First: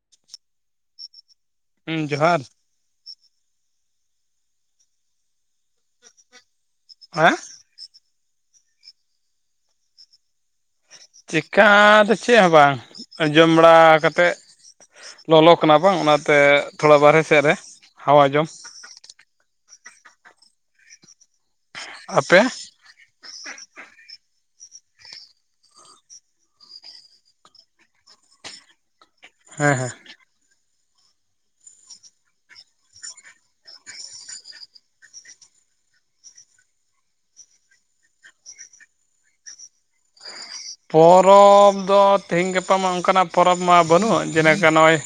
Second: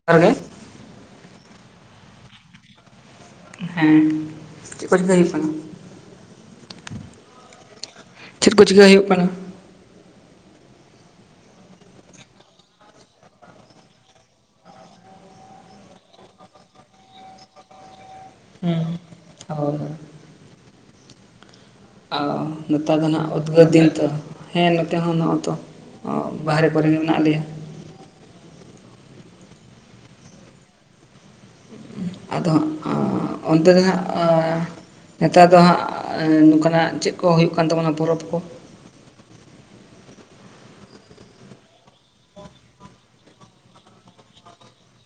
[unintelligible] ᱦᱩᱸ ᱡᱚᱦᱟᱨ ᱦᱮᱸ ᱪᱮᱜᱠᱚ ᱪᱤᱠᱟᱹ ᱦᱩᱭᱩᱜ ᱠᱟᱱᱟ? ᱟᱸ ᱪᱮᱫ ᱠᱚ ᱪᱤᱠᱟᱹ ᱦᱩᱭᱩᱜ ᱠᱟᱱᱟ? ᱪᱮᱠᱟ ᱫᱚ ᱪᱮᱜ ᱦᱚᱸ ᱵᱟᱝ ᱡᱚᱢ ᱵᱟᱲᱟ ᱠᱟᱛᱮᱫ ᱞᱚᱞᱚ ᱠᱟᱱᱟ ᱵᱟᱝ ᱚᱱᱟᱛᱮ ᱛᱷᱚᱲᱟ ᱵᱟᱨᱦᱮ ᱥᱮᱫ ᱨᱮ ᱦᱟᱣᱟ ᱡᱚᱢ᱾ ᱚ ᱚ ᱟᱯᱮ? ᱱᱮᱛᱟᱨ ᱫᱚ ᱱᱟᱦᱟᱜ ᱩᱫᱽᱜᱟᱹᱨ ᱫᱤᱱ ᱛᱚ ᱦᱮᱸ ᱱᱚᱛᱮ ᱦᱚᱸ ᱱᱚᱜᱼᱚᱭ ᱛᱚ ᱵᱟᱨᱦᱨᱮ ᱠᱚᱨᱮᱜᱮ ᱢᱮᱱᱟᱜ ᱞᱮᱭᱟ᱾ ᱦᱮᱸ ᱦᱮᱸ ᱟᱫᱚ ᱦᱟᱸ ᱟᱸ ᱚᱱᱛᱮ ᱫᱚ ᱦᱟᱸᱜ ᱟᱸ ᱱᱮᱛᱟᱨ ᱫᱚ ᱦᱟᱸᱜ ᱮᱸ ᱱᱚᱝᱠᱟᱱᱟᱜ ᱪᱮᱜ ᱠᱚ ᱦᱩᱭᱩᱜ ᱠᱟᱱ ᱛᱟᱵᱚᱱᱟ ᱯᱚᱨᱚᱵᱽ ᱠᱚ? ᱯᱚᱨᱚᱵᱽ ᱫᱚ ᱛᱤᱦᱤᱧ ᱜᱟᱯᱟ ᱢᱟ ᱚᱝᱠᱟᱱᱟᱜ ᱯᱚᱨᱚᱵᱽ ᱢᱟ ᱵᱟᱹᱱᱩᱜ ᱡᱮᱞᱮᱠᱟ ᱱᱚᱜᱼᱚᱭ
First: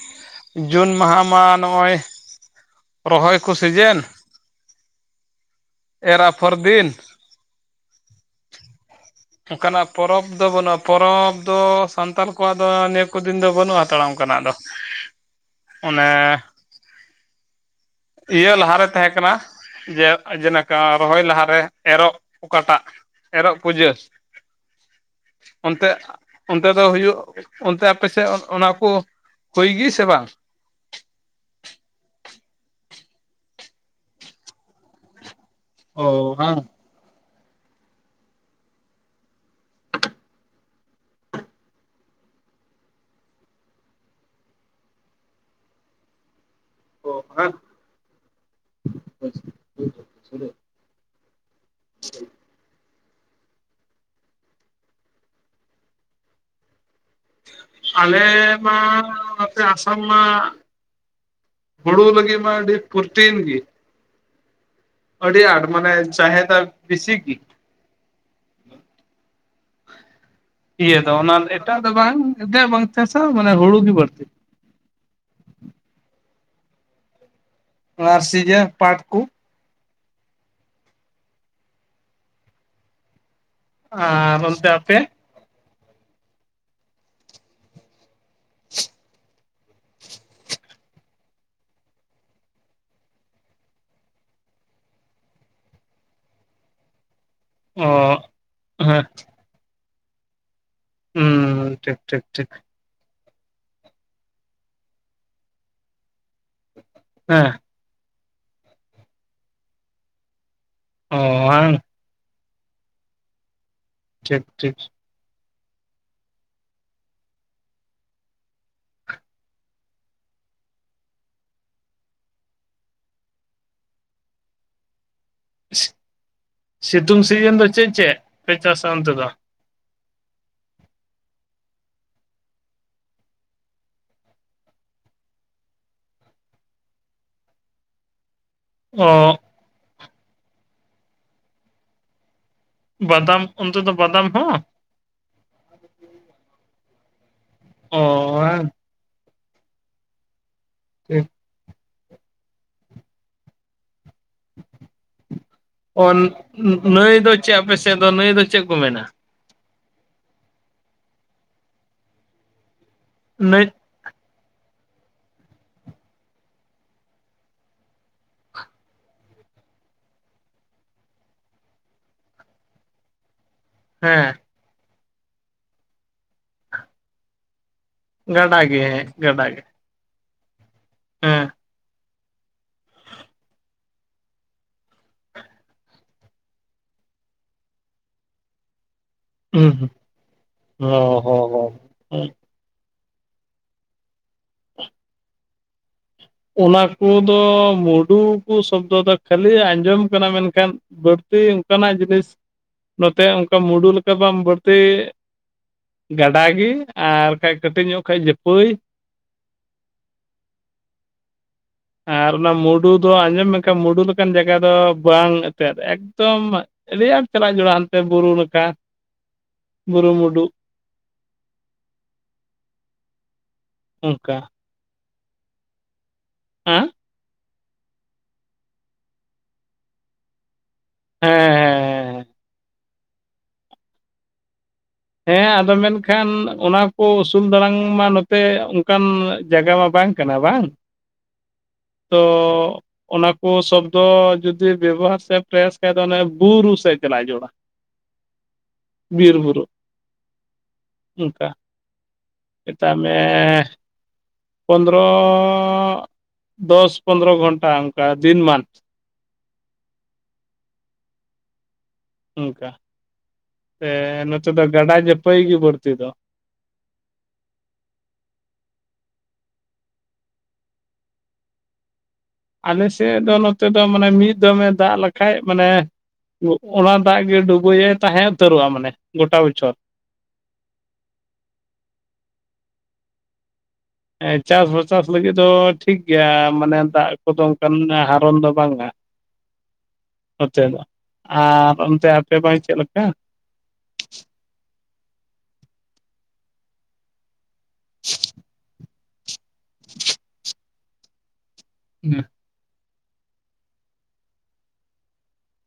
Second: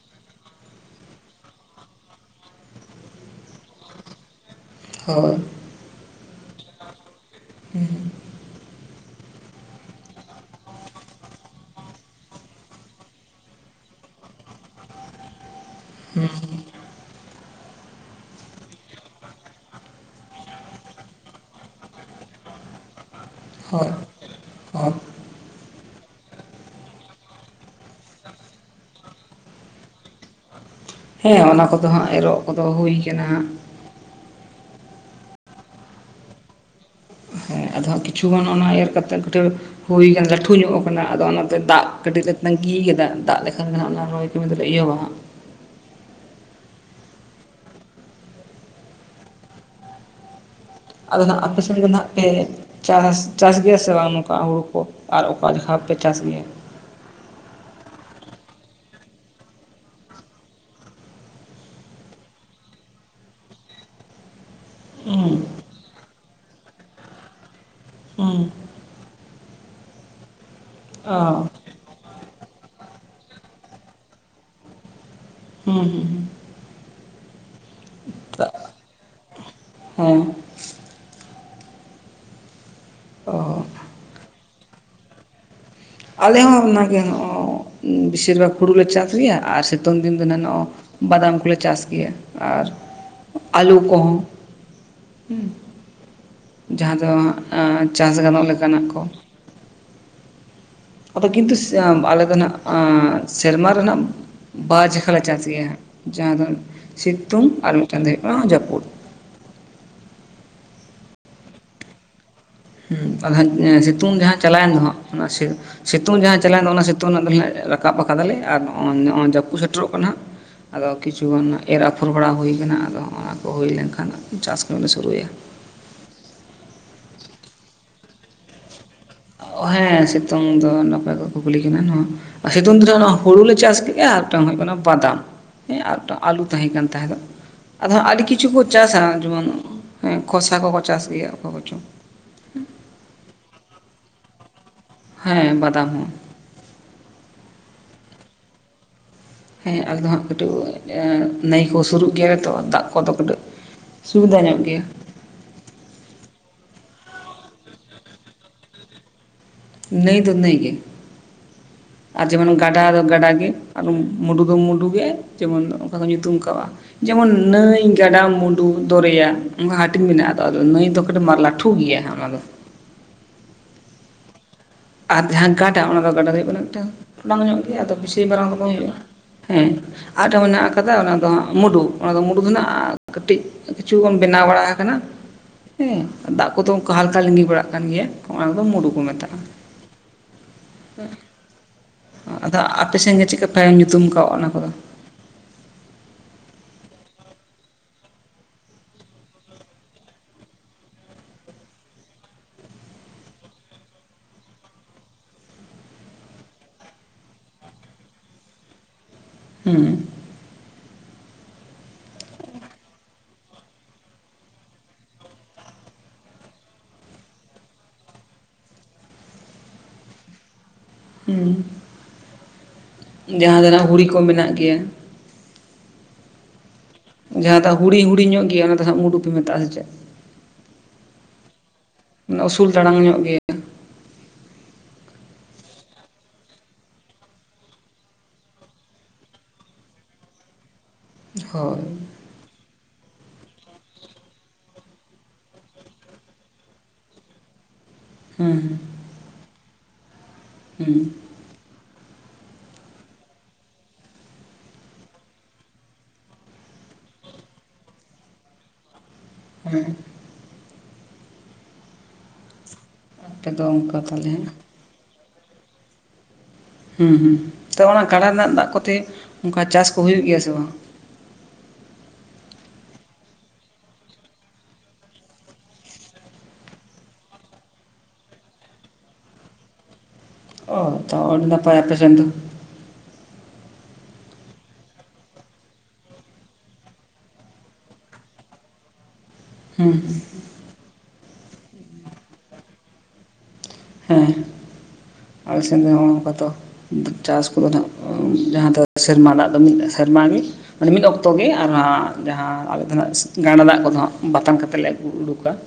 ᱡᱩᱱ ᱢᱟᱦᱟ ᱢᱟ ᱱᱚᱜᱼᱚᱭ ᱨᱚᱦᱚᱭ ᱠᱩ ᱥᱤᱡᱮᱱ᱾ ᱦᱳᱭ ᱮᱨ ᱟᱯᱷᱚᱨ ᱫᱤᱱ᱾ [inaudible] ᱚᱝᱠᱟᱱᱟᱜ ᱯᱚᱨᱚᱵᱽ ᱫᱚ ᱵᱟᱹᱱᱩᱜᱼᱟ, ᱯᱚᱨᱚᱵᱽ ᱫᱚ ᱥᱟᱱᱛᱟᱞ ᱠᱚᱣᱟᱜ ᱫᱚ ᱱᱤᱭᱟᱹ ᱠᱚ ᱫᱤᱱ ᱫᱚ ᱵᱟᱹᱱᱩᱜᱼᱟ ᱛᱟᱲᱟ ᱚᱝᱠᱟᱱᱟᱜ ᱫᱚ᱾ [inaudible] ᱚᱱᱮ ᱤᱭᱟᱹ ᱞᱟᱦᱟᱨᱮ ᱛᱟᱦᱮᱸ ᱠᱟᱱᱟ᱾ ᱡᱮ ᱡᱮᱱᱟᱠᱟ ᱨᱚᱦᱚᱭ ᱞᱟᱦᱟᱨᱮ ᱮᱨᱚᱜ ᱚᱠᱟᱴᱟᱜ ᱮᱨᱚᱜ ᱦᱳᱭ ᱯᱩᱡᱟᱹ᱾ ᱦᱳᱭ ᱚᱱᱛᱮ ᱚᱱᱛᱮ ᱫᱚ ᱦᱩᱭᱩᱜ ᱚᱱᱛᱮ ᱟᱯᱮᱥᱮᱜ ᱚᱱᱟ ᱠᱚ ᱦᱩᱭ ᱜᱤ ᱥᱮ ᱵᱟᱝ? ᱦᱮᱸ ᱚᱱᱟ ᱠᱚᱫᱚ ᱦᱟᱸᱜ ᱮᱨᱚᱜ ᱠᱚᱫᱚ ᱦᱩᱭ ᱠᱟᱱᱟ ᱦᱟᱸᱜ᱾ ᱚ ᱦᱟᱝ ᱦᱮᱸ ᱟᱫᱚ ᱦᱟᱸᱜ ᱠᱤᱷᱩ ᱜᱟᱱ ᱚᱱᱟ ᱮᱨ ᱠᱟᱛᱮᱫ ᱠᱟᱹᱴᱷᱟᱹ ᱦᱩᱭ ᱠᱟᱱᱟ ᱞᱟᱹᱴᱷᱩ ᱧᱚᱜ ᱟᱠᱟᱱᱟ ᱟᱫᱚ ᱚᱱᱟᱛᱮ ᱫᱟᱜ ᱠᱟᱹᱴᱤᱡ ᱞᱮ ᱛᱟᱺᱜᱤ ᱠᱟᱫᱟ ᱫᱟᱜ ᱞᱮᱠᱷᱟᱱ ᱚᱱᱟ ᱨᱚᱦᱚᱭ [unintelligible] ᱚ ᱱᱟ ᱟᱫᱚ ᱱᱟᱜ ᱟᱯᱮ ᱥᱮᱫ ᱫᱚ ᱱᱟᱜ ᱯᱮ ᱪᱟᱥ ᱪᱟᱥ ᱜᱮᱭᱟ ᱥᱮ ᱵᱟᱝ ᱱᱚᱝᱠᱟ ᱦᱩᱲᱩ ᱠᱚ ᱟᱨ ᱚᱠᱟ ᱡᱚᱠᱷᱟᱯᱮ ᱪᱟᱥ ᱜᱮᱭᱟ? ᱟᱞᱮ ᱢᱟ ᱱᱚᱛᱮ ᱟᱥᱟᱢ ᱢᱟ ᱦᱩᱲᱩ ᱞᱟᱹᱜᱤᱜ ᱢᱟ ᱟᱹᱰᱤ ᱯᱨᱚᱴᱤᱱ ᱜᱮ᱾ ᱟᱹᱰᱤ ᱦᱩᱸ ᱟᱸᱴ ᱢᱟᱱᱮ ᱪᱟᱦᱮᱫᱟ ᱵᱤᱥᱤ ᱜᱤ᱾ ᱩᱸ ᱤᱭᱟᱹ ᱫᱚ ᱚ ᱚᱱᱟ ᱮᱴᱟᱜ ᱫᱚ ᱵᱟᱝ ᱮᱛᱮᱜ ᱵᱟᱝ ᱪᱟᱥᱟ ᱢᱟᱱᱮ ᱦᱩᱲᱩ ᱜᱤ ᱵᱟᱹᱲᱛᱤ᱾ ᱦᱩᱸ ᱦᱩᱸ ᱦᱩᱸ ᱟᱨ ᱥᱤᱡᱟᱹ ᱯᱟᱴ ᱠᱩ ᱦᱮᱸ ᱚ ᱟᱨ ᱚᱱᱛᱮ ᱟᱯᱮ? ᱟᱞᱮ ᱦᱚᱸ ᱚᱱᱟᱜᱮ ᱵᱮᱥᱤᱨ ᱵᱷᱟᱜᱽ ᱦᱩᱲᱩ ᱞᱮ ᱪᱟᱥ ᱜᱮᱭᱟ᱾ ᱟᱨ ᱥᱤᱛᱩᱝ ᱫᱤᱱ ᱫᱚ ᱱᱟᱜ ᱵᱟᱫᱟᱢ ᱠᱚᱞᱮ ᱪᱟᱥ ᱜᱮᱭᱟ᱾ ᱟᱨ ᱟᱹᱞᱩ ᱠᱚᱦᱚᱸ ᱦᱩᱸ ᱡᱟᱦᱟᱸ ᱫᱚ ᱦᱟᱸᱜ ᱟᱸ ᱚ ᱪᱟᱥ ᱜᱟᱱᱚᱜ ᱞᱮᱠᱟᱱᱟᱜ ᱠᱚ᱾ ᱦᱮᱸ ᱟᱫᱚ ᱠᱤᱱᱛᱩ ᱦᱩᱸ ᱥᱮᱢ ᱴᱷᱤᱠ ᱟᱞᱮ ᱴᱷᱤᱠ ᱫᱚ ᱴᱷᱤᱠ ᱱᱟᱜ ᱟᱸ ᱥᱮᱨᱢᱟ ᱨᱮᱱᱟᱜ ᱵᱟᱪᱮᱠᱷᱟ ᱞᱮ ᱪᱟᱥ ᱜᱮᱭᱟ ᱡᱟᱦᱟᱸ ᱫᱚ ᱥᱤᱛᱩᱝ ᱦᱮᱸ ᱟᱨ ᱢᱤᱫ ᱴᱟᱝ ᱫᱚ ᱦᱩᱭᱩᱜ ᱠᱟᱱᱟ ᱡᱟᱯᱩᱫ᱾ ᱚᱣᱟᱝ ᱟᱫᱚ ᱦᱟᱸᱜ ᱥᱤᱛᱩᱝ ᱡᱟᱦᱟᱸ ᱴᱷᱤᱠ ᱪᱟᱞᱟᱣᱮᱱ ᱴᱷᱤᱠ ᱫᱚ ᱦᱟᱸᱜ ᱚᱱᱟ ᱥᱮ ᱥᱤᱛᱩᱝ ᱡᱟᱦᱟᱸ ᱪᱟᱞᱟᱣᱮᱱ ᱫᱚ ᱚᱱᱟ ᱥᱤᱛᱩᱝ ᱨᱮᱱᱟᱜ ᱫᱚ ᱨᱟᱠᱟᱵ ᱠᱟᱫᱟᱞᱮ ᱟᱨ ᱱᱚᱜᱼᱚ ᱱᱚᱜᱼᱚᱭ ᱡᱟᱹᱯᱩ ᱥᱮᱴᱮᱨᱚᱜ ᱠᱟᱱᱟ ᱦᱟᱸᱜ᱾ ᱟᱫᱚ ᱠᱤᱪᱷᱩ ᱜᱟᱱ ᱮᱨ ᱟᱯᱷᱚᱨ ᱵᱟᱲᱟ ᱦᱩᱭ ᱠᱟᱱᱟ ᱟᱫᱚ ᱚᱱᱟ ᱠᱚ ᱦᱩᱭ ᱞᱮᱱ ᱠᱷᱟᱱ ᱪᱟᱥ ᱠᱟᱹᱢᱤ ᱞᱮ ᱥᱩᱨᱩᱭᱟ᱾ ᱥᱤᱛᱩᱝ ᱥᱤᱡᱤᱱ ᱫᱚ ᱪᱮᱜ ᱪᱮᱜ ᱯᱮ ᱪᱟᱥᱟ ᱚᱱᱛᱮ ᱫᱚ? ᱦᱮᱸ ᱥᱤᱛᱩᱝ ᱫᱚ ᱱᱟᱯᱟᱭ ᱠᱚ ᱠᱩᱠᱞᱤ ᱠᱟᱱᱟ ᱦᱮᱸ᱾ ᱥᱤᱛᱩᱝ ᱫᱤᱱ ᱨᱮ ᱚᱱᱟ ᱦᱩᱲᱩ ᱞᱮ ᱪᱟᱥ ᱠᱮᱜᱼᱟ ᱢᱤᱫᱴᱟᱝ ᱦᱩᱭᱩᱜ ᱠᱟᱱᱟ ᱵᱟᱫᱟᱢ᱾ ᱦᱮᱸ ᱟᱨ ᱤᱴᱟ ᱟᱞᱩ ᱛᱟᱦᱮᱸ ᱠᱟᱱ ᱛᱟᱦᱮᱸ ᱫᱚ ᱟᱫᱚ ᱟᱹᱰᱤ ᱠᱤᱪᱷᱩ ᱠᱚ ᱪᱟᱥᱟ ᱚ ᱡᱮᱢᱚᱱ ᱦᱮᱸ ᱠᱚᱥᱟ ᱠᱚᱠᱚ ᱪᱟᱥ ᱜᱮᱭᱟ ᱚᱠᱟ ᱠᱚᱪᱚᱝ᱾ ᱵᱟᱫᱟᱢ ᱚᱱᱛᱮ ᱫᱚ ᱵᱟᱫᱟᱢ ᱦᱚᱸ᱾ ᱦᱮᱸ, ᱵᱟᱫᱟᱢ ᱦᱚᱸ᱾ ᱚ᱾ ᱠᱚᱣᱟ ᱦᱮᱸ ᱟᱞᱮ ᱫᱚ ᱦᱟᱸᱜ ᱠᱟᱴᱩ ᱮᱸ ᱴᱷᱤᱠ ᱱᱟᱹᱭ ᱠᱚ ᱥᱩᱨᱩᱜ ᱜᱮᱭᱟᱞᱮ ᱛᱚ ᱫᱟᱜ ᱠᱚᱫᱚ, ᱠᱟᱹᱴᱤᱡ ᱥᱩᱵᱤᱫᱟ ᱧᱚᱜ ᱜᱮᱭᱟ ᱾ ᱚ ᱱᱤ-ᱱᱤ-ᱱᱟᱹᱭ ᱫᱚ ᱪᱮ ᱟᱯᱮ ᱥᱮ ᱫᱚ ᱱᱟᱹᱭ ᱫᱚ ᱪᱮᱜ ᱠᱚ ᱢᱮᱱᱟ? ᱱᱟᱹᱭ ᱫᱚ ᱱᱟᱹᱭ ᱜᱮ, ᱟᱨ ᱡᱮᱢᱚᱱ ᱜᱟᱰᱟ ᱫᱚ ᱜᱟᱰᱟ ᱜᱮ ᱱᱟᱹᱭ ᱟᱨ ᱱᱤ ᱢᱩᱰᱩ ᱫᱚ ᱢᱩᱰᱩ ᱜᱮ ᱡᱮᱢᱚᱱ ᱚᱱᱠᱟ ᱠᱚ ᱧᱩᱛᱩᱢ ᱠᱟᱣᱟᱜ᱾ ᱡᱮᱢᱚᱱ ᱱᱟᱹᱭ, ᱜᱟᱰᱟ, ᱢᱩᱰᱩ, ᱫᱚᱨᱭᱟ ᱚᱱᱠᱟ ᱦᱟᱹᱴᱤᱧ ᱢᱮᱱᱟᱜᱼᱟ ᱟᱫᱚ ᱱᱟᱹᱭ ᱫᱚ ᱠᱚᱫᱚ ᱢᱟᱞᱟ ᱴᱷᱩ ᱜᱮᱭᱟ ᱦᱟ ᱚᱱᱟ ᱫᱚ᱾ ᱦᱮᱸ᱾ ᱟᱨ ᱡᱟᱦᱟᱸ ᱜᱟᱰᱟ ᱚᱱᱟ ᱫᱚ ᱜᱟᱰᱟ ᱦᱩᱭᱩᱜ ᱠᱟᱱᱟ ᱢᱤᱴᱟᱝ ᱵᱟᱝ ᱧᱚᱜ ᱜᱮ ᱫᱚ ᱵᱩᱡᱷ ᱛᱤᱱ ᱢᱟᱨᱟᱝ ᱜᱟᱰᱟ ᱠᱚᱫᱚ ᱜᱮ ᱦᱩᱭᱩᱜᱼᱟ ᱦᱮᱸ ᱜᱟᱰᱟ ᱜᱮ ᱦᱮᱸ ᱟᱨ ᱢᱤᱴᱟᱝ ᱢᱮᱱᱟᱜ ᱟᱠᱟᱫᱟ ᱚᱱᱟ ᱫᱚ ᱦᱮᱸ ᱦᱟᱸᱜ ᱢᱩᱰᱩ᱾ ᱚᱱᱟ ᱫᱚ ᱢᱩᱰᱩ ᱢᱮᱱᱟᱜᱼᱟ ᱠᱟᱹᱴᱤᱡ ᱠᱤᱪᱷᱩ ᱜᱟᱱ ᱵᱮᱱᱟᱣ ᱵᱟᱲᱟ ᱟᱠᱟᱱᱟ᱾ ᱦᱩᱸ ᱫᱟᱜ ᱠᱚᱫᱚ ᱚᱱᱠᱟ ᱦᱟᱞᱠᱟ ᱞᱤᱸᱜᱤ ᱵᱟᱲᱟᱜ ᱠᱟᱱ ᱜᱮᱭᱟ ᱚᱱᱟ ᱫᱚ ᱢᱩᱰᱩ ᱠᱚ ᱢᱮᱛᱟᱜ-ᱟ᱾ ᱦᱩᱸ ᱦᱩᱸ ᱚ ᱦᱚ ᱦᱚ ᱦᱩᱸ᱾ ᱟᱫᱚ ᱟᱯᱮ ᱥᱮᱱ ᱜᱮ ᱪᱤᱜᱠᱟ ᱯᱮ ᱧᱩᱛᱩᱢ ᱠᱟᱣᱟᱜ ᱚᱱᱟ ᱠᱚᱫᱚ? ᱚᱱᱟ ᱠᱩᱫᱚ ᱢᱩᱰᱩ ᱠᱩ ᱥᱚᱵᱫᱚ ᱫᱚ ᱠᱷᱟᱹᱞᱤ ᱟᱸᱡᱚᱢ ᱠᱟᱱᱟ ᱢᱮᱱᱠᱷᱟᱱ ᱵᱟᱹᱲᱛᱤ ᱚᱱᱠᱟᱱᱟᱜ ᱡᱤᱱᱤᱥ ᱱᱚᱛᱮ ᱚᱱᱠᱟ ᱢᱩᱰᱩ ᱞᱮᱠᱟ ᱵᱟᱢ ᱵᱟᱹᱲᱛᱤ ᱜᱟᱰᱟ ᱜᱮ ᱟᱨ ᱠᱷᱟᱡ ᱠᱟᱹᱴᱤᱡ ᱧᱚᱜ ᱠᱷᱟᱱ ᱡᱟᱹᱯᱟᱹᱭ᱾ ᱦᱩᱸ᱾ ᱟᱨ ᱚᱱᱟ ᱢᱩᱰᱩ ᱫᱚ ᱟᱸᱡᱚᱢ ᱢᱮᱠᱷᱟ ᱢᱩᱰᱩ ᱞᱮᱠᱟᱱ ᱡᱟᱭᱜᱟ ᱫᱚ ᱵᱟᱝ ᱮᱛᱮᱫ ᱮᱠᱫᱚᱢ ᱟᱹᱰᱤ ᱟᱸᱴ ᱪᱟᱞᱟᱜ ᱡᱩᱲᱩᱲᱟ ᱦᱟᱱᱛᱮ ᱵᱩᱨᱩ ᱱᱟᱠᱟ ᱵᱩᱨᱩ ᱢᱩᱰᱩ᱾ ᱦᱩᱸ ᱡᱟᱦᱟᱸ ᱨᱮᱱᱟᱜ ᱦᱩᱲᱤ ᱠᱚ ᱚᱱᱠᱟ ᱢᱮᱱᱟᱜ ᱜᱮᱭᱟ᱾ ᱟᱸ᱾ ᱡᱟᱦᱟᱸ ᱫᱚ ᱦᱩᱲᱤ ᱦᱩᱲᱤ ᱧᱚᱜ ᱜᱮᱭᱟ ᱚᱱᱟ ᱫᱚ ᱦᱟᱜ ᱢᱩᱰᱩ ᱯᱮ ᱢᱮᱛᱟᱜᱼᱟ ᱥᱮ ᱪᱮᱫ? ᱦᱮᱸ ᱱᱟ ᱩᱥᱩᱞ ᱫᱟᱲᱟᱝ ᱧᱚᱜ ᱜᱮ᱾ ᱦᱮᱸ, ᱟᱫᱚ ᱢᱮᱱᱠᱷᱟᱱ ᱚᱱᱟ ᱠᱚ ᱩᱥᱩᱞ ᱫᱟᱲᱟᱝ ᱢᱟ ᱱᱚᱛᱮ ᱚᱱᱠᱟᱱ ᱡᱟᱭᱜᱟ ᱢᱟ ᱵᱟᱝ ᱠᱟᱱᱟ ᱵᱟᱝ? ᱦᱳᱭ᱾ ᱛᱚ ᱚᱱᱟ ᱠᱳ ᱥᱚᱵᱫᱚ ᱡᱩᱫᱤ ᱵᱮᱵᱚᱦᱟᱨ ᱥᱮ ᱯᱨᱮᱥ ᱠᱷᱟᱡ ᱫᱚ ᱚᱱᱮ ᱵᱩᱨᱩ ᱥᱮᱫ ᱪᱟᱞᱟᱜᱟ ᱡᱩᱲᱩᱲᱟ᱾ ᱦᱩᱸ᱾ ᱵᱤᱨ ᱵᱩᱨᱩ᱾ ᱦᱩᱸ᱾ ᱩᱱᱠᱟ᱾ ᱮᱴᱟᱜ ᱢᱮ ᱯᱚᱱᱫᱨᱚ ᱫᱚᱥ ᱯᱚᱱᱫᱨᱚ ᱜᱷᱚᱱᱴᱟ ᱚᱱᱠᱟ ᱫᱤᱱ ᱢᱟᱱᱛᱷ᱾ ᱦᱮᱸ᱾ ᱩᱱᱠᱟ ᱟᱯᱮ ᱫᱚ ᱮ ᱚᱱᱠᱟ ᱛᱟᱦᱚᱞᱮ ᱱᱚᱛᱮ ᱫᱚ ᱜᱟᱰᱟ ᱡᱟᱹᱯᱟᱹᱭ ᱜᱮ ᱵᱟᱹᱲᱛᱤ ᱫᱚ᱾ ᱦᱩᱸ, ᱦᱩᱸ, ᱛᱚ ᱚᱱᱟ ᱜᱟᱰᱟ ᱨᱮᱱᱟᱜ ᱫᱟᱜ ᱠᱚᱛᱮ ᱚᱱᱠᱟ ᱪᱟᱥ ᱠᱚ ᱦᱩᱭᱩᱜ ᱜᱮᱭᱟ ᱥᱮ ᱵᱟᱝ? ᱟᱞᱮ ᱥᱮ ᱫᱚ ᱱᱚᱛᱮ ᱫᱚ ᱢᱟᱱᱮ ᱢᱤᱫ ᱫᱚᱢᱮ ᱫᱟᱜ ᱞᱮᱠᱷᱟᱡ ᱢᱟᱱᱮ [inaudible] ᱚᱱᱟ ᱫᱟᱜ ᱜᱮ ᱰᱩᱜᱩᱭᱮ ᱛᱟᱦᱮᱸ ᱩᱛᱟᱹᱨᱚᱜᱼᱟ ᱢᱟᱱᱮ ᱜᱚᱴᱟ ᱵᱚᱪᱷᱚᱨ᱾ ᱚ ᱛᱚ ᱚᱱᱱᱟᱛᱮ ᱟᱯᱮ ᱥᱮᱱ ᱫᱚ ᱪᱟᱥ ᱵᱟᱪᱟᱥ ᱞᱟᱹᱜᱤᱫ ᱫᱚ ᱴᱷᱤᱠ ᱜᱮᱭᱟ ᱢᱟᱱᱮ ᱫᱟᱜ ᱠᱚᱫᱚ ᱚᱱᱠᱟᱱ ᱦᱟᱨᱚᱱ ᱫᱚ ᱵᱟᱝ ᱦᱩᱸ ᱪᱮᱫᱚᱜ-ᱟ ᱟᱨ ᱚᱱᱛᱮ ᱟᱯᱮ ᱵᱟᱦᱤ ᱪᱮᱫ ᱞᱮᱠᱟ? ᱦᱮᱸ ᱟᱞᱮ ᱥᱮᱱ ᱫᱚ ᱱᱚᱝᱠᱟ ᱛᱚ ᱪᱟᱥ ᱠᱚᱫᱚ ᱱᱟᱦᱟᱜ ᱡᱟᱦᱟᱸ ᱫᱚ ᱥᱮᱨᱢᱟ ᱫᱟᱜ ᱫᱚ ᱢᱤᱫ ᱥᱮᱨᱢᱟ ᱜᱮ ᱢᱟᱱᱮ ᱢᱤᱫ ᱚᱠᱛᱚ ᱜᱮ ᱟᱨ ᱦᱟᱸᱜ ᱡᱟᱦᱟᱸ ᱜᱟᱰᱟ ᱫᱟᱜ ᱠᱚᱫᱚ ᱦᱟᱸᱜ ᱵᱟᱛᱟᱱ ᱠᱟᱛᱮᱫ ᱞᱮ ᱟᱹᱜᱩ ᱩᱰᱩᱠᱟ ᱾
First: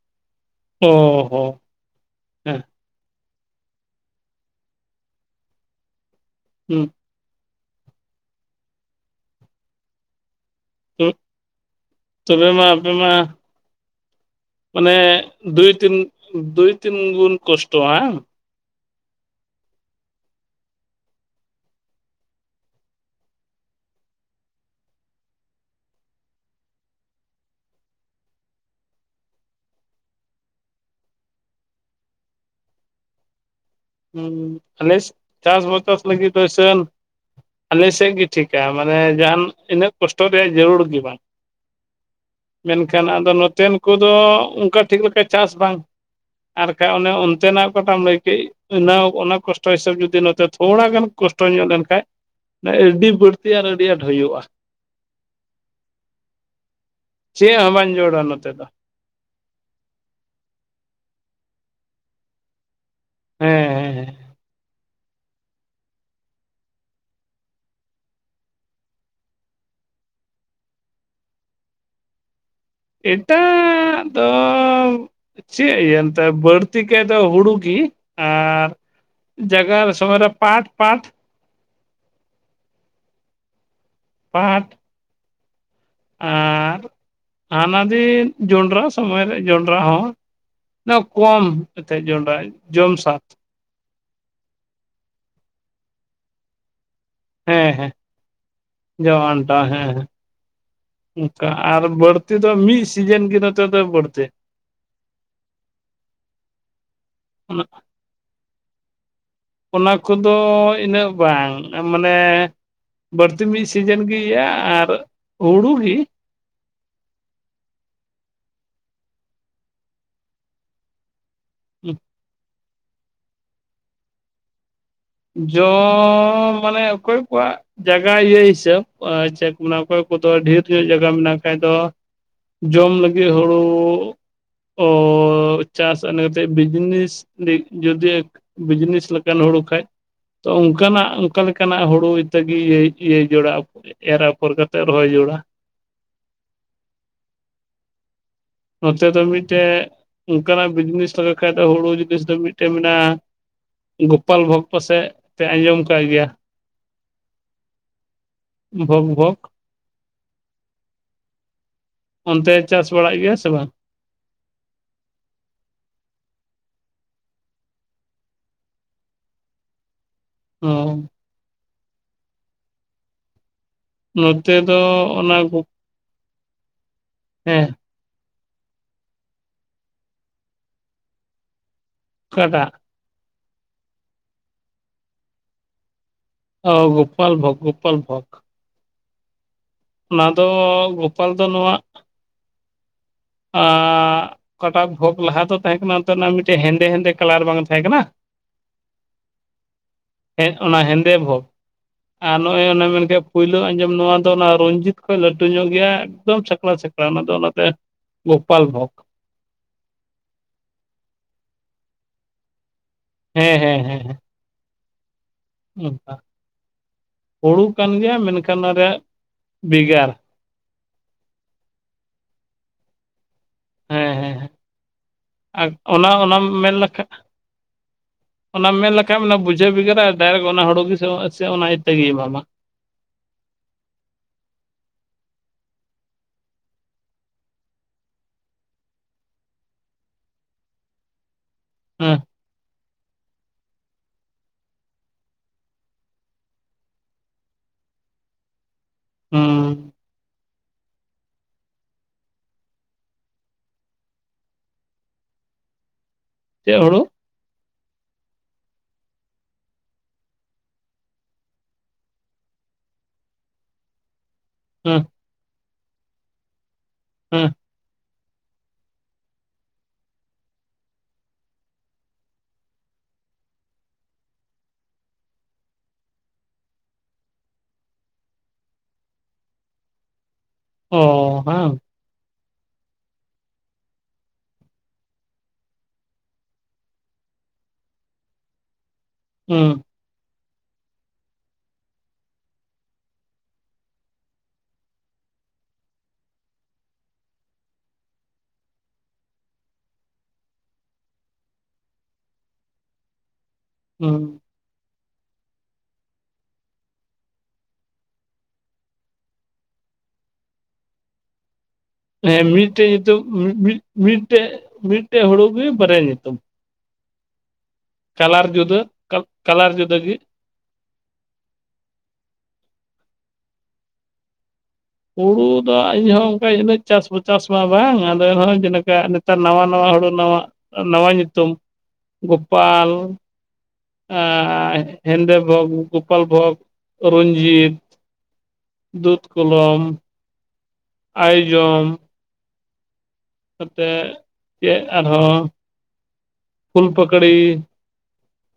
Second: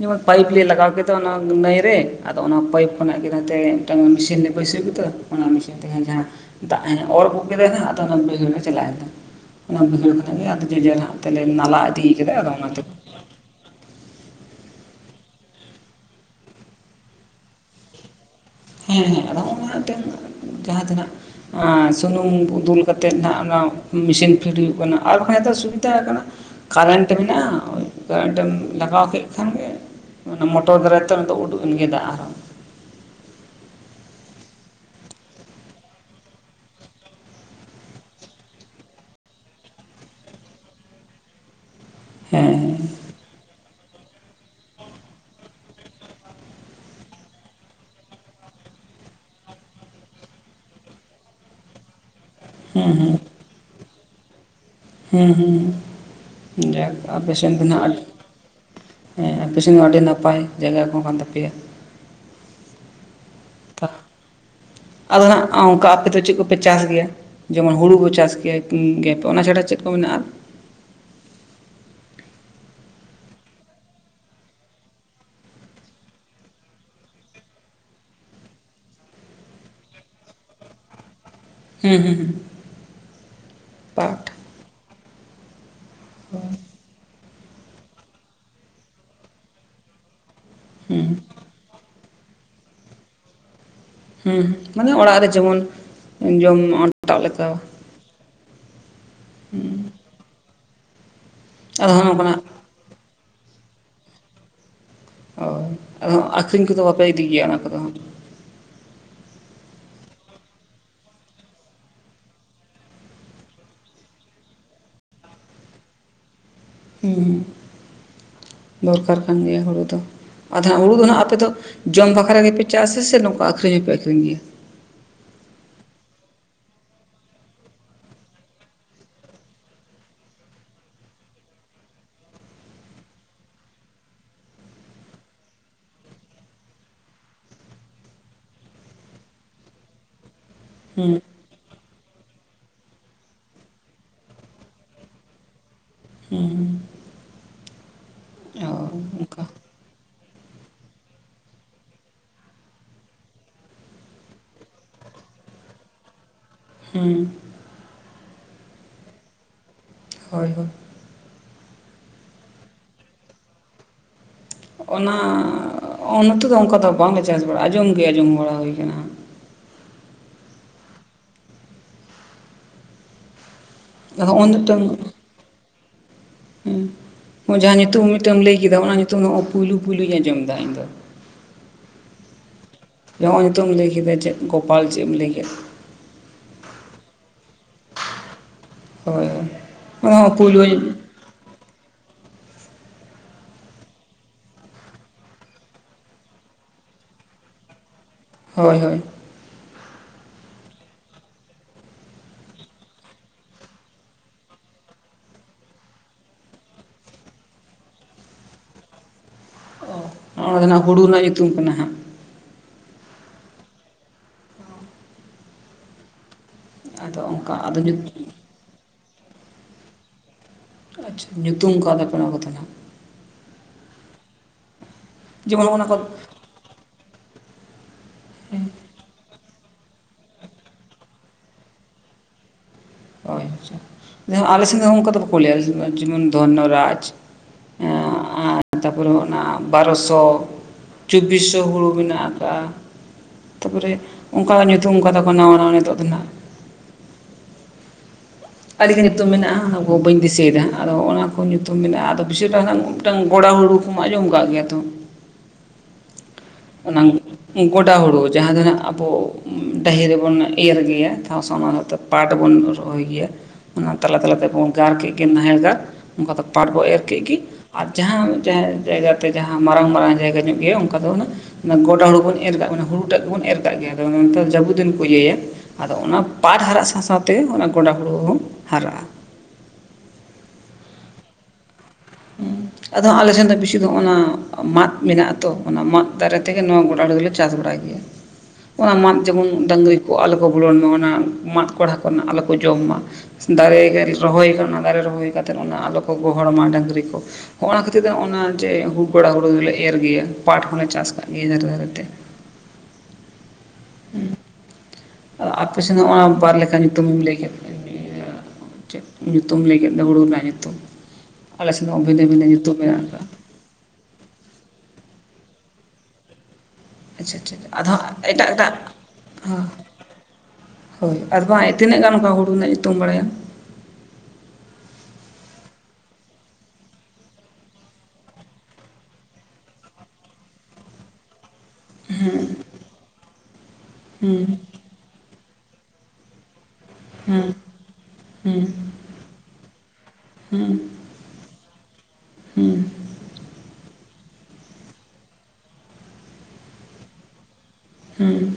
ᱡᱮᱢᱚᱱ ᱯᱟᱭᱤᱯ ᱞᱮ ᱞᱟᱜᱟᱣ ᱚ ᱠᱮᱫ ᱫᱚ ᱚᱱᱟ ᱦᱚᱸ ᱱᱟᱹᱭᱨᱮ ᱨᱮ ᱟᱫᱚ ᱚᱱᱟ ᱦᱮᱸ ᱯᱟᱭᱤᱯ ᱠᱷᱚᱱᱟᱜ ᱜᱮ ᱱᱚᱛᱮ ᱢᱤᱫᱴᱟᱝ ᱢᱮᱥᱤᱱ ᱞᱮ ᱵᱟᱹᱭᱥᱟᱹᱣ ᱠᱮᱫᱟ ᱚᱱᱟ ᱢᱮᱥᱤᱱ ᱛᱮᱜᱮ ᱡᱟᱦᱟᱸ ᱫᱟᱜ ᱚᱨ ᱟᱹᱜᱩ ᱠᱮᱫᱟᱭ ᱦᱟᱜ ᱟᱫᱚ ᱚᱱᱟ ᱵᱟᱹᱭᱦᱟᱹᱲ ᱨᱮ ᱪᱟᱞᱟᱭᱮᱱ ᱜᱮ ᱚᱱᱟ ᱵᱟᱹᱭᱦᱟᱹᱲ ᱜᱮ ᱟᱫᱚ ᱡᱮ ᱡᱮᱞ ᱦᱟᱜ ᱛᱮᱞᱮ ᱱᱟᱞᱟ ᱤᱫᱤ ᱠᱟᱫᱟ ᱛᱚᱵᱮ ᱟᱫᱚ ᱢᱟ ᱚᱱᱟᱛᱮ ᱢᱟ ᱵᱚᱞᱮ ᱵᱟᱹᱫᱽ ᱨᱮᱱ ᱵᱟᱹᱫᱽ ᱨᱮ ᱵᱚ ᱠᱚᱥᱴᱚᱜ-ᱟ ᱦᱮᱸ ᱦᱮᱸ ᱱᱚᱜ-ᱱᱚᱣᱟ ᱮᱛᱮᱫ ᱡᱟᱸᱦᱟ ᱛᱤᱱᱟᱹᱜ ᱟᱨ ᱥᱩᱱᱩᱢ ᱫᱩᱞ ᱠᱟᱛᱮᱫ ᱦᱟᱸᱜ ᱚᱱᱟ ᱢᱮᱥᱤᱱ ᱯᱷᱤᱨᱤ ᱟᱠᱟᱱᱟ ᱟᱨ ᱵᱟᱠᱷᱟᱱ ᱫᱚ ᱥᱩᱵᱤᱫᱷᱟ ᱟᱠᱟᱱᱟ ᱾ ᱠᱟᱨᱮᱱᱴ ᱢᱮᱱᱟᱜᱼᱟ ᱠᱟᱨᱮᱱᱴᱮᱢ ᱞᱟᱜᱟᱣ ᱠᱮᱫ ᱠᱷᱟᱱᱜᱮ ᱢᱚᱴᱚᱨ ᱫᱟᱨᱟᱭᱛᱮ ᱩᱰᱩᱠ ᱮᱱᱜᱮ ᱫᱟᱜ ᱟᱨᱦᱚ [unintelligible] ᱟᱞᱮ ᱥᱮᱫ ᱜᱮ ᱴᱷᱤᱠᱟ ᱢᱟᱱᱮ ᱡᱟᱦᱟᱱ ᱤᱱᱟᱹᱜ ᱠᱚᱥᱴᱚ ᱨᱮᱭᱟᱜ ᱡᱟᱹᱨᱩᱲ ᱜᱮ ᱵᱟᱝ ᱦᱮᱸ ᱢᱮᱱᱠᱷᱟᱱ ᱟᱫᱚ ᱱᱚᱛᱮᱱ ᱠᱩ ᱫᱚ ᱚᱱᱠᱟ ᱴᱷᱤᱠ ᱞᱮᱠᱟ ᱪᱟᱥ ᱵᱟᱝ ᱟᱨᱠᱷᱟᱡ ᱚᱱᱮ ᱚᱱᱛᱮᱱᱟᱜ ᱚᱠᱟᱴᱟᱢ ᱞᱟᱹᱭ ᱠᱮᱫ ᱚᱱᱟ ᱚᱱᱟ ᱠᱚᱥᱴᱚ ᱦᱤᱥᱟᱹᱵ ᱡᱩᱫᱤ ᱱᱚᱛᱮ ᱛᱷᱚᱲᱟ ᱜᱟᱱ ᱠᱚᱥᱴᱚ ᱧᱚᱜ ᱞᱮᱱᱠᱷᱟᱡ ᱦᱮᱸ ᱟᱹᱰᱤ ᱦᱩᱸ ᱵᱟᱹᱲ ᱛᱮᱭᱟᱨ ᱟᱹᱰᱤ ᱟᱸᱴ ᱦᱩᱭᱩᱜᱼᱟ ᱦᱩᱸ ᱦᱩᱸ ᱡᱟᱠ ᱟᱯᱮ ᱥᱮᱫ ᱪᱮᱫ ᱫᱚ ᱦᱚᱸ ᱱᱟᱸᱜ ᱵᱟᱝ ᱦᱮᱸ ᱡᱚᱲᱟ ᱱᱚᱛᱮ ᱫᱚ ᱟᱯᱮ ᱥᱮᱱ ᱢᱟ ᱟᱹᱰᱤ ᱱᱟᱯᱟᱭ ᱡᱟᱭᱜᱟ ᱠᱚ ᱠᱟᱱ ᱛᱟᱯᱮᱭᱟ᱾ ᱦᱮᱸ ᱦᱮᱸ ᱦᱮᱸ ᱟᱫᱚ ᱦᱟᱸᱜ ᱚᱱᱠᱟ ᱟᱯᱮ ᱫᱚ ᱪᱮᱫ ᱠᱚᱯᱮ ᱪᱟᱥ ᱜᱮᱭᱟ? ᱡᱮᱢᱚᱱ ᱦᱩᱲᱩ ᱠᱩ ᱪᱟᱥ ᱠᱤᱭᱟ ᱠᱤ ᱜᱮᱛᱚ ᱚᱱᱟ ᱪᱷᱟᱲᱟ ᱪᱮᱫ ᱠᱚ ᱢᱮᱱᱟᱜᱼᱟ? ᱮᱴᱟᱜᱻ ᱫᱚᱻ ᱪᱮᱫ ᱤᱭᱟᱹ ᱮᱱᱛᱮ ᱵᱟᱹᱲᱛᱤ ᱠᱟᱭ ᱫᱚ ᱦᱩᱲᱩ ᱜᱤ ᱟᱨ ᱡᱟᱜᱟᱨ ᱥᱚᱢᱚᱭ ᱨᱮ ᱯᱟᱴ ᱯᱟᱴ ᱦᱩᱸ ᱦᱩᱸ ᱯᱟᱴ ᱯᱟᱴ [inaudible] ᱦᱟᱱᱟ ᱫᱤᱱ ᱡᱚᱸᱰᱨᱟ ᱥᱚᱢᱚᱭ ᱨᱮ ᱡᱚᱸᱰᱨᱟ ᱦᱚᱸ ᱦᱩᱸ ᱠᱚᱢ ᱮᱱᱛᱮᱫ ᱡᱚᱸᱰᱨᱟ ᱡᱚᱢ ᱥᱟᱛ᱾ ᱦᱩᱸ ᱢᱟᱱᱮ ᱚᱲᱟᱜ ᱨᱮ ᱡᱮᱢᱚᱱ ᱡᱚᱢ ᱚᱱᱴᱟᱜ ᱞᱮᱠᱟ᱾ ᱦᱮᱸ ᱦᱮᱸ ᱡᱚᱢ ᱟᱱᱴᱟᱜ ᱦᱮᱸ ᱦᱮᱸ ᱚᱝᱠᱟ ᱟᱨ ᱟᱫᱚ ᱦᱚᱸᱜ ᱵᱟᱹᱲᱛᱤ ᱱᱚᱝᱠᱟᱱᱟᱜ ᱫᱚ ᱢᱤᱫ ᱥᱤᱡᱮᱱ ᱜᱮ ᱱᱚᱛᱮ ᱫᱚ ᱵᱟᱹᱲᱛᱤ᱾ ᱦᱚᱭ ᱟᱫᱚ ᱦᱟᱜ ᱟᱠᱷᱨᱤᱧ ᱠᱚ ᱫᱚ ᱵᱟᱯᱮ ᱤᱫᱤ ᱜᱮᱭᱟ ᱚᱱᱟ ᱠᱚᱫᱚ? ᱚᱱᱟ ᱠᱚᱫᱚ ᱤᱱᱟᱹᱜ ᱵᱟᱝ ᱢᱟᱱᱮ ᱵᱟᱹᱲᱛᱤ ᱢᱤᱫ ᱥᱤᱡᱤᱱ ᱜᱮ ᱤᱭᱟᱹᱜᱼᱟ ᱟᱨ ᱦᱩᱲᱩ ᱜᱤ ᱾ ᱦᱩᱸ ᱦᱩᱸ ᱫᱚᱨᱠᱟᱨ ᱠᱟᱱ ᱜᱮᱭᱟ ᱦᱩᱲᱩ ᱫᱚ ᱟᱫᱚ ᱦᱟᱸᱜ ᱦᱩᱲᱩ ᱫᱚ ᱦᱟᱸᱜ ᱟᱯᱮ ᱫᱚ ᱡᱚᱢ ᱵᱟᱠᱷᱨᱟ ᱜᱮᱯᱮ ᱪᱟᱥᱟ ᱥᱮ ᱱᱚᱝᱠᱟ ᱟᱹᱠᱷᱨᱤᱧ ᱦᱚᱸᱯᱮ ᱟᱠᱷᱨᱤᱧ ᱜᱮᱭᱟ? ᱡᱚᱻᱢᱟᱱᱮ ᱚᱠᱚᱭ ᱠᱚᱣᱟᱜ ᱡᱟᱭᱜᱟ ᱤᱭᱟᱹ ᱦᱤᱥᱟᱹᱵᱽ ᱪᱮᱫ ᱠᱚ ᱢᱮᱱᱟ ᱚᱠᱚᱭ ᱠᱚᱫᱚ ᱰᱷᱮᱨ ᱧᱚᱜ ᱡᱟᱭᱜᱟ ᱢᱮᱱᱟᱜ ᱠᱷᱟᱡ ᱫᱚ ᱡᱚᱢ ᱞᱟᱹᱜᱤᱫ ᱦᱩᱲᱩ ᱳᱻ ᱪᱟᱥ ᱚᱱᱟ ᱠᱟᱛᱮᱜ ᱵᱤᱡᱽᱱᱮᱥ ᱫᱤᱠ ᱡᱩᱫᱤ ᱵᱤᱡᱽᱱᱮᱥ ᱞᱮᱠᱟᱱ ᱦᱩᱲᱩ ᱠᱷᱟᱡ ᱛᱚ ᱚᱱᱠᱟᱱᱟᱜ ᱦᱩᱸ ᱚᱠᱟ ᱞᱮᱠᱟᱱᱟᱜ ᱦᱩᱲᱩ ᱤᱛᱟᱹᱜᱮ ᱤᱭᱟᱹᱭ ᱡᱚᱲᱟ ᱮᱨ ᱟᱯᱷᱚᱨ ᱠᱟᱛᱮᱫ ᱨᱚᱦᱚᱭ ᱡᱳᱲᱟ ᱾ ᱦᱩᱸ ᱚ ᱱᱚᱛᱮ ᱫᱚ ᱢᱤᱫ ᱚᱱᱠᱟ ᱴᱮᱡ ᱚᱱᱠᱟᱱᱟᱜ ᱵᱤᱡᱽᱱᱤᱥ ᱞᱮᱠᱷᱟᱡ ᱫᱚ ᱦᱩᱲᱩ ᱡᱤᱱᱤᱥ ᱫᱚ ᱢᱤᱫ ᱴᱮᱱ ᱢᱮᱱᱟᱜᱼᱟ᱾ ᱜᱳᱯᱟᱞ ᱵᱷᱚᱠᱛᱚ ᱥᱮᱫ ᱯᱮ ᱟᱸᱡᱚᱢ ᱟᱠᱟᱫ ᱜᱮᱭᱟ? ᱦᱩᱸ ᱵᱷᱚᱠ ᱵᱷᱚᱠ ᱦᱳᱭ ᱦᱳᱭ ᱚᱱᱛᱮ ᱪᱟᱥ ᱵᱟᱲᱟᱭ ᱜᱮᱭᱟ ᱥᱮ ᱵᱟᱝ? ᱚᱱᱟ ᱱᱚᱛᱮ ᱫᱚ ᱚᱱᱠᱟ ᱫᱚ ᱵᱟᱝᱞᱮ ᱪᱟᱥ ᱵᱟᱲᱟᱜᱼᱟ ᱟᱸᱡᱚᱢ ᱜᱮ ᱟᱸᱡᱚᱢ ᱵᱟᱲᱟ ᱦᱩᱭ ᱠᱟᱱᱟ ᱦᱩᱸ ᱟᱫᱚ ᱦᱚᱸᱜᱼᱚ ᱱᱚᱛᱮ ᱫᱚ ᱚᱱᱟ ᱦᱮᱸ ᱡᱟᱦᱟᱸ ᱧᱩᱛᱩᱢ ᱢᱤᱫ ᱴᱮᱱ ᱮᱢ ᱞᱟᱹᱭ ᱠᱮᱫᱟ ᱚᱱᱟ ᱧᱩᱛᱩᱢ ᱫᱚ ᱯᱩᱭᱞᱳ ᱯᱩᱭᱞᱩᱧ ᱟᱸᱡᱚᱢ ᱫᱟ ᱤᱧ ᱫᱚ ᱚᱠᱟᱴᱟᱜ ᱱᱚᱜᱼᱚᱭ ᱧᱩᱛᱩᱢ ᱮᱢ ᱞᱟᱹᱭ ᱠᱮᱫᱟ ᱪᱮᱫ ᱜᱳᱯᱟᱞ ᱪᱮᱫ ᱮᱢ ᱞᱟᱹᱭ ᱠᱮᱫᱟ ᱚ ᱜᱳᱯᱟᱞ ᱵᱷᱚᱠ ᱜᱳᱯᱟᱞ ᱵᱷᱚᱠ᱾ ᱦᱳᱭ ᱦᱳᱭ ᱚᱱᱟ ᱫᱚ ᱜᱳᱯᱟᱞ ᱫᱚ ᱱᱚᱣᱟ ᱟ ᱚᱠᱟᱴᱟ ᱵᱷᱳᱜ ᱞᱟᱦᱟ ᱫᱚ ᱛᱟᱦᱮᱸ ᱠᱟᱱᱟ ᱚᱱᱛᱮ ᱨᱮᱱᱟᱜ ᱢᱤᱫ ᱴᱮᱱ ᱦᱮᱸᱫᱮ ᱦᱮᱸᱫᱮ ᱠᱟᱞᱟᱨ ᱵᱟᱝ ᱛᱟᱦᱮᱸ ᱠᱟᱱᱟ ᱦᱳᱭ ᱦᱳᱭ ᱦᱮᱸ ᱚᱱᱟ ᱦᱮᱸᱫᱮ ᱵᱷᱳᱜᱽ ᱟᱨ ᱱᱚᱜᱼᱚᱭ ᱚᱱᱮ ᱢᱮᱱᱠᱮ ᱯᱳᱭᱞᱳ ᱟᱸᱡᱚᱢ ᱱᱚᱣᱟ ᱫᱚ ᱚᱱᱟ ᱨᱚᱧᱡᱤᱛ ᱠᱷᱚᱱ ᱞᱟᱹᱴᱩ ᱧᱚᱜ ᱜᱮᱭᱟ ᱮᱠᱫᱚᱢ ᱪᱷᱠᱞᱟᱶ ᱪᱷᱠᱞᱟᱶ ᱚᱱᱟ ᱫᱚ ᱚᱱᱟᱛᱮ ᱜᱳᱯᱟᱞ ᱵᱷᱚᱜᱽ ᱚᱱᱟ ᱫᱚ ᱱᱟᱜ ᱦᱩᱲᱩ ᱨᱮᱱᱟᱜ ᱧᱩᱛᱩᱢ ᱠᱟᱱᱟ ᱦᱟᱸᱜ ᱦᱮᱸ ᱦᱮᱸ ᱦᱮᱸ ᱦᱸ ᱟᱫᱚ ᱚᱱᱠᱟ ᱦᱩᱲᱩ ᱟᱫᱚ ᱠᱟᱱ ᱜᱮᱭᱟ ᱧᱩᱛᱩᱢ ᱢᱮᱱᱠᱷᱟᱱ ᱚᱱᱟ ᱨᱮᱭᱟᱜ ᱵᱷᱮᱜᱟᱨ᱾ ᱟᱪᱪᱷᱟ ᱧᱩᱛᱩᱢ ᱠᱚᱣᱫᱟᱯᱮ ᱚᱱᱟ ᱠᱟᱛᱷᱟ ᱴᱟᱜ᱾ ᱦᱮᱸ ᱦᱮᱸ ᱡᱮᱢᱚᱱ ᱟᱨ ᱠᱚ ᱚᱱᱟ ᱚᱱᱟᱢ ᱢᱮᱱ ᱞᱮᱠᱷᱟ ᱚᱱᱟ ᱢᱮᱱ ᱞᱮᱠᱷᱟᱱ ᱚᱱᱟ ᱵᱩᱡᱷᱟᱹᱣ ᱵᱷᱜᱟᱨᱟ ᱰᱟᱭᱨᱮᱠᱴ ᱚᱱᱟ ᱦᱩᱲᱩ ᱜᱮ ᱥᱮ ᱥᱮ ᱚᱱᱟ ᱤᱛᱟᱹ ᱜᱮᱭ ᱮᱢᱟᱢᱟ ᱟᱪᱪᱷᱟ ᱟᱞᱮ ᱥᱮᱱ ᱫᱚ ᱚᱱᱠᱟ ᱫᱚ ᱵᱟᱝ ᱠᱚ ᱞᱟᱹᱭᱼᱟ ᱡᱮᱢᱚᱱ ᱫᱷᱚᱱᱱᱚ ᱨᱟᱡ ᱛᱟᱯᱚᱨᱮ ᱚᱱᱟ ᱵᱟᱨᱚᱥᱚ ᱪᱚᱵᱵᱤᱥᱚ ᱦᱩᱲᱩ ᱦᱮᱸ ᱢᱮᱱᱟᱜ ᱟᱠᱟᱜᱼᱟ᱾ ᱛᱟᱨᱯᱚᱨᱮ ᱚᱱᱠᱟ ᱧᱩᱛᱩᱢ ᱠᱟᱫᱟ ᱠᱚ ᱱᱟᱣᱟ ᱱᱟᱣᱟ ᱱᱤᱛᱚᱜᱱᱟ᱾ ᱟᱹᱰᱤ ᱜᱤ ᱧᱩᱛᱩᱢ ᱢᱮᱱᱟᱜᱼᱟ ᱦᱩᱸ ᱵᱟᱹᱧ ᱫᱤᱥᱟᱹᱭᱮᱫᱟ ᱟᱫᱚ ᱚᱱᱟ ᱠᱚ ᱧᱩᱛᱩᱢ ᱢᱮᱱᱟᱜᱼᱟ ᱟᱫᱚ ᱵᱮᱥᱤᱨ ᱵᱷᱟᱜᱽ ᱢᱤᱫ ᱴᱟᱝ ᱜᱚᱲᱟ ᱦᱩᱲᱩ ᱠᱚᱢ ᱟᱸᱡᱚᱢ ᱠᱟᱫ ᱜᱮᱭᱟ ᱛᱚ? ᱪᱮᱫ ᱦᱩᱲᱩ ᱚᱱᱟ ᱜᱚᱰᱟ ᱦᱩᱲᱩ ᱡᱟᱦᱟᱸ ᱫᱚ ᱱᱟᱦᱟᱜ ᱟᱵᱚ ᱰᱟᱹᱦᱤ ᱨᱮᱵᱚᱱ ᱮᱨ ᱜᱮᱭᱟ ᱛᱷᱚ ᱥᱚ ᱦᱚᱛᱚ ᱯᱟᱴ ᱵᱚᱱ ᱨᱚᱦᱚᱭ ᱜᱮᱭᱟ ᱚᱱᱟ ᱛᱟᱞᱟ ᱛᱟᱞᱟ ᱛᱮᱵᱚᱱ᱾ ᱜᱟᱨ ᱦᱮᱸ ᱠᱮᱫ ᱜᱮ ᱱᱟᱦᱮᱞ ᱜᱟᱨ ᱱᱚᱝᱠᱟ ᱫᱚ ᱯᱟᱴ ᱵᱚ ᱮᱨ ᱠᱮᱫ ᱜᱮ ᱦᱮᱸ ᱟᱨ ᱡᱟᱦᱟᱸ ᱡᱟᱦᱟᱸ ᱡᱟᱭᱜᱟᱛᱮ ᱡᱟᱦᱟᱸ ᱢᱟᱨᱟᱝ ᱢᱟᱨᱟᱝ ᱡᱟᱭᱜᱟ ᱧᱚᱜ ᱜᱮᱭᱟ ᱚᱱᱠᱟ ᱫᱚ ᱚᱱᱟ ᱜᱚᱰᱟ ᱦᱩᱲᱩ ᱵᱚᱱ ᱮᱨ ᱠᱟᱜ ᱦᱩᱲᱩ ᱴᱟᱜ ᱜᱮᱵᱚᱱ ᱮᱨ ᱠᱟᱜ ᱜᱮᱭᱟ ᱟᱫᱚ ᱱᱮᱛ ᱫᱚ ᱡᱟᱹᱵᱩᱫᱤᱱ ᱠᱚ ᱤᱭᱟᱹᱭᱟ ᱟᱫᱚ ᱚᱱᱟ ᱯᱟᱴ ᱦᱟᱨᱟᱜ ᱥᱟᱣ ᱥᱟᱣᱛᱮ ᱚᱱᱟ ᱜᱚᱰᱟ ᱦᱩᱲᱩ ᱦᱚ ᱦᱟᱨᱟᱜᱼᱟ ᱚ ᱦᱟᱝ ᱩ ᱟᱫᱚ ᱟᱞᱮᱥᱮᱱ ᱫᱚ ᱵᱮᱥᱤ ᱫᱚ ᱦᱚᱸᱚᱱᱟ ᱢᱟᱫ ᱢᱮᱱᱟᱜ ᱟᱛᱚ ᱚᱱᱟ ᱢᱟᱫ ᱫᱟᱨᱮ ᱛᱮᱜᱮ ᱱᱚᱣᱟ ᱜᱚᱰᱟ ᱦᱩᱲᱩ ᱫᱚᱞᱮ ᱪᱟᱥ ᱵᱟᱲᱟᱭ ᱜᱮᱭᱟ᱾ ᱚᱱᱟ ᱢᱟᱫ ᱡᱮᱢᱚᱱ ᱦᱩᱸ ᱰᱟᱝᱨᱤ ᱠᱚ ᱟᱞᱚ ᱠᱚ ᱵᱚᱞᱚᱱ ᱢᱟ ᱚᱱᱟ ᱢᱟᱫ ᱠᱚᱦᱚᱲᱟ ᱠᱚᱨᱮᱱᱟᱜ ᱟᱞᱚ ᱠᱚ ᱡᱚᱢ ᱢᱟ᱾ ᱫᱟᱨᱮ ᱱᱟᱹᱲᱤ ᱨᱚᱦᱚᱭ ᱠᱟᱱᱟ ᱚᱱᱟ ᱫᱟᱨᱮ ᱨᱚᱦᱚᱭ ᱠᱟ ᱠᱟᱛᱮᱫ ᱚᱱᱟ ᱟᱞᱚ ᱠᱚ ᱜᱚᱦᱚᱲᱢᱟ ᱰᱟᱹᱝᱨᱤ ᱠᱚ᱾ ᱦᱚᱸ ᱱᱟ ᱠᱷᱟᱹᱛᱤᱨ ᱛᱮ ᱦᱚᱸ ᱚᱱᱟ ᱡᱮ ᱦᱩ ᱜᱚᱲᱟ ᱦᱩᱲᱩ ᱫᱚᱞᱮ ᱮᱨ ᱜᱮᱭᱟ ᱯᱟᱴ ᱦᱚᱸᱞᱮ ᱪᱟᱥ ᱠᱟᱜ ᱜᱮᱭᱟ ᱫᱷᱟᱨᱮ ᱫᱷᱟᱨᱮ ᱛᱮ᱾ ᱦᱩ ᱟᱯᱮ ᱥᱮᱮᱫ ᱦᱚᱸ ᱚᱱᱟ ᱵᱟᱨ ᱞᱮᱠᱟ ᱧᱩᱛᱩᱢᱮᱢ ᱞᱟᱹᱭ ᱠᱮᱫ ᱤᱭᱟᱹ᱾ ᱪᱮᱫ ᱧᱩᱛᱩᱢ ᱞᱮᱭ ᱠᱮᱫ ᱫᱚ ᱦᱩᱲᱩ ᱨᱮᱱᱟᱜ ᱧᱩᱛᱩᱢ? ᱟᱞᱮ ᱥᱮᱫ ᱫᱚ ᱵᱷᱤᱛ ᱦᱮᱸ ᱢᱤᱫᱴᱮᱡ ᱧᱩᱛᱩᱢ ᱢᱤᱫ ᱢᱤᱫᱴᱮᱱ ᱢᱤᱫᱴᱮᱱ ᱦᱩᱲᱩᱜ ᱜᱮ ᱵᱟᱨᱭᱟ ᱧᱩᱛᱩᱢ ᱾ ᱟᱪᱪᱷᱟ ᱴᱷᱤᱠ, ᱟᱫᱚ ᱦᱟᱸᱜ ᱮᱴᱟᱜ ᱮᱴᱟᱜ ᱡᱩᱫᱟᱹ ᱠᱟᱞᱟᱨ ᱦᱚᱸ- ᱡᱩᱫᱟᱹ ᱜᱮ ᱦᱳᱭ, ᱟᱨ ᱵᱟᱝ ᱛᱤᱱᱟᱹᱜ ᱜᱟᱱ ᱚᱱᱠᱟ ᱦᱩᱲᱩ ᱨᱮᱱᱟᱜ ᱧᱩᱛᱩᱢ ᱵᱟᱲᱟᱭᱟ? ᱦᱩᱲᱩ ᱫᱚ [unintelligible] ᱚᱱᱠᱟ ᱤᱱᱟᱹᱜ ᱪᱟᱥ ᱠᱚ ᱪᱟᱥ ᱢᱟ ᱵᱟᱝ ᱟᱫᱚ ᱮᱱᱦᱚᱸ ᱡᱮᱞᱠᱟ ᱾ ᱱᱟᱣᱟ ᱱᱟᱣᱟ ᱦᱩᱲᱩ ᱱᱟᱣᱟ ᱱᱟᱣᱟ ᱧᱩᱛᱩᱢ ᱜᱳᱯᱟᱞ ᱾ ᱦᱩᱸ ᱟ ᱦᱮᱱᱫᱮ ᱵᱟᱵᱩ, ᱜᱳᱯᱟᱞ ᱵᱷᱳᱜ ᱾ ᱦᱩᱸ, ᱦᱩᱸ, ᱫᱩᱫᱷ ᱠᱚᱞᱚᱢ ᱦᱩᱸ ᱾ ᱟᱭᱡᱚᱢ᱾ ᱦᱩᱸ ᱾ ᱱᱚᱛᱮ ᱪᱮᱫ ᱟᱨᱦᱚᱸ ᱯᱷᱩᱞ ᱯᱟᱹᱠᱚᱲᱤ ᱾ ᱦᱩᱸ ᱾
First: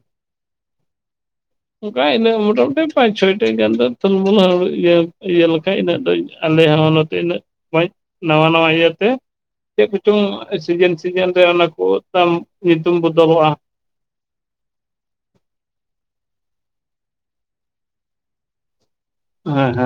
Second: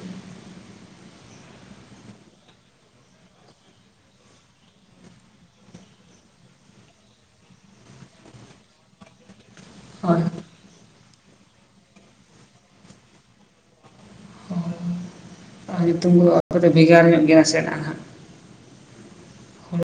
ᱚᱱᱠᱟ ᱤᱱᱟᱹᱜ ᱢᱚᱴᱟᱢᱩᱴᱤ ᱯᱟᱸᱪ ᱪᱷᱚᱭᱚᱴᱤ ᱜᱟᱱ ᱫᱚ ᱛᱩᱞᱢᱩᱞ ᱦᱩᱭᱩᱜ ᱤᱭᱟᱹ ᱞᱮᱠᱷᱟᱡ ᱤᱱᱟᱹᱜ ᱫᱚ ᱾ ᱟᱞᱮ ᱦᱚᱸ ᱱᱚᱛᱮᱱᱟᱹᱜ ᱢᱚᱡᱽ ᱱᱟᱣᱟ ᱱᱟᱣᱟ ᱤᱭᱟᱹᱛᱮ ᱾ ᱪᱮᱫ ᱦᱳᱭ ᱠᱚᱪᱚᱝ ᱥᱤᱡᱮᱱ ᱥᱤᱡᱮᱱ ᱨᱮ ᱚᱱᱟ ᱠᱚ ᱛᱟᱢ ᱧᱩᱛᱩᱢ ᱵᱚᱫᱚᱞᱚᱜᱼᱟ? ᱚ ᱧᱩᱛᱩᱢ ᱫᱚ ᱠᱚᱫᱚ ᱵᱷᱮᱜᱟᱨ ᱧᱚᱜ ᱜᱮᱭᱟ ᱥᱮ ᱦᱟᱸᱜ ᱾ ᱦᱮᱸ ᱦᱮᱸ ᱾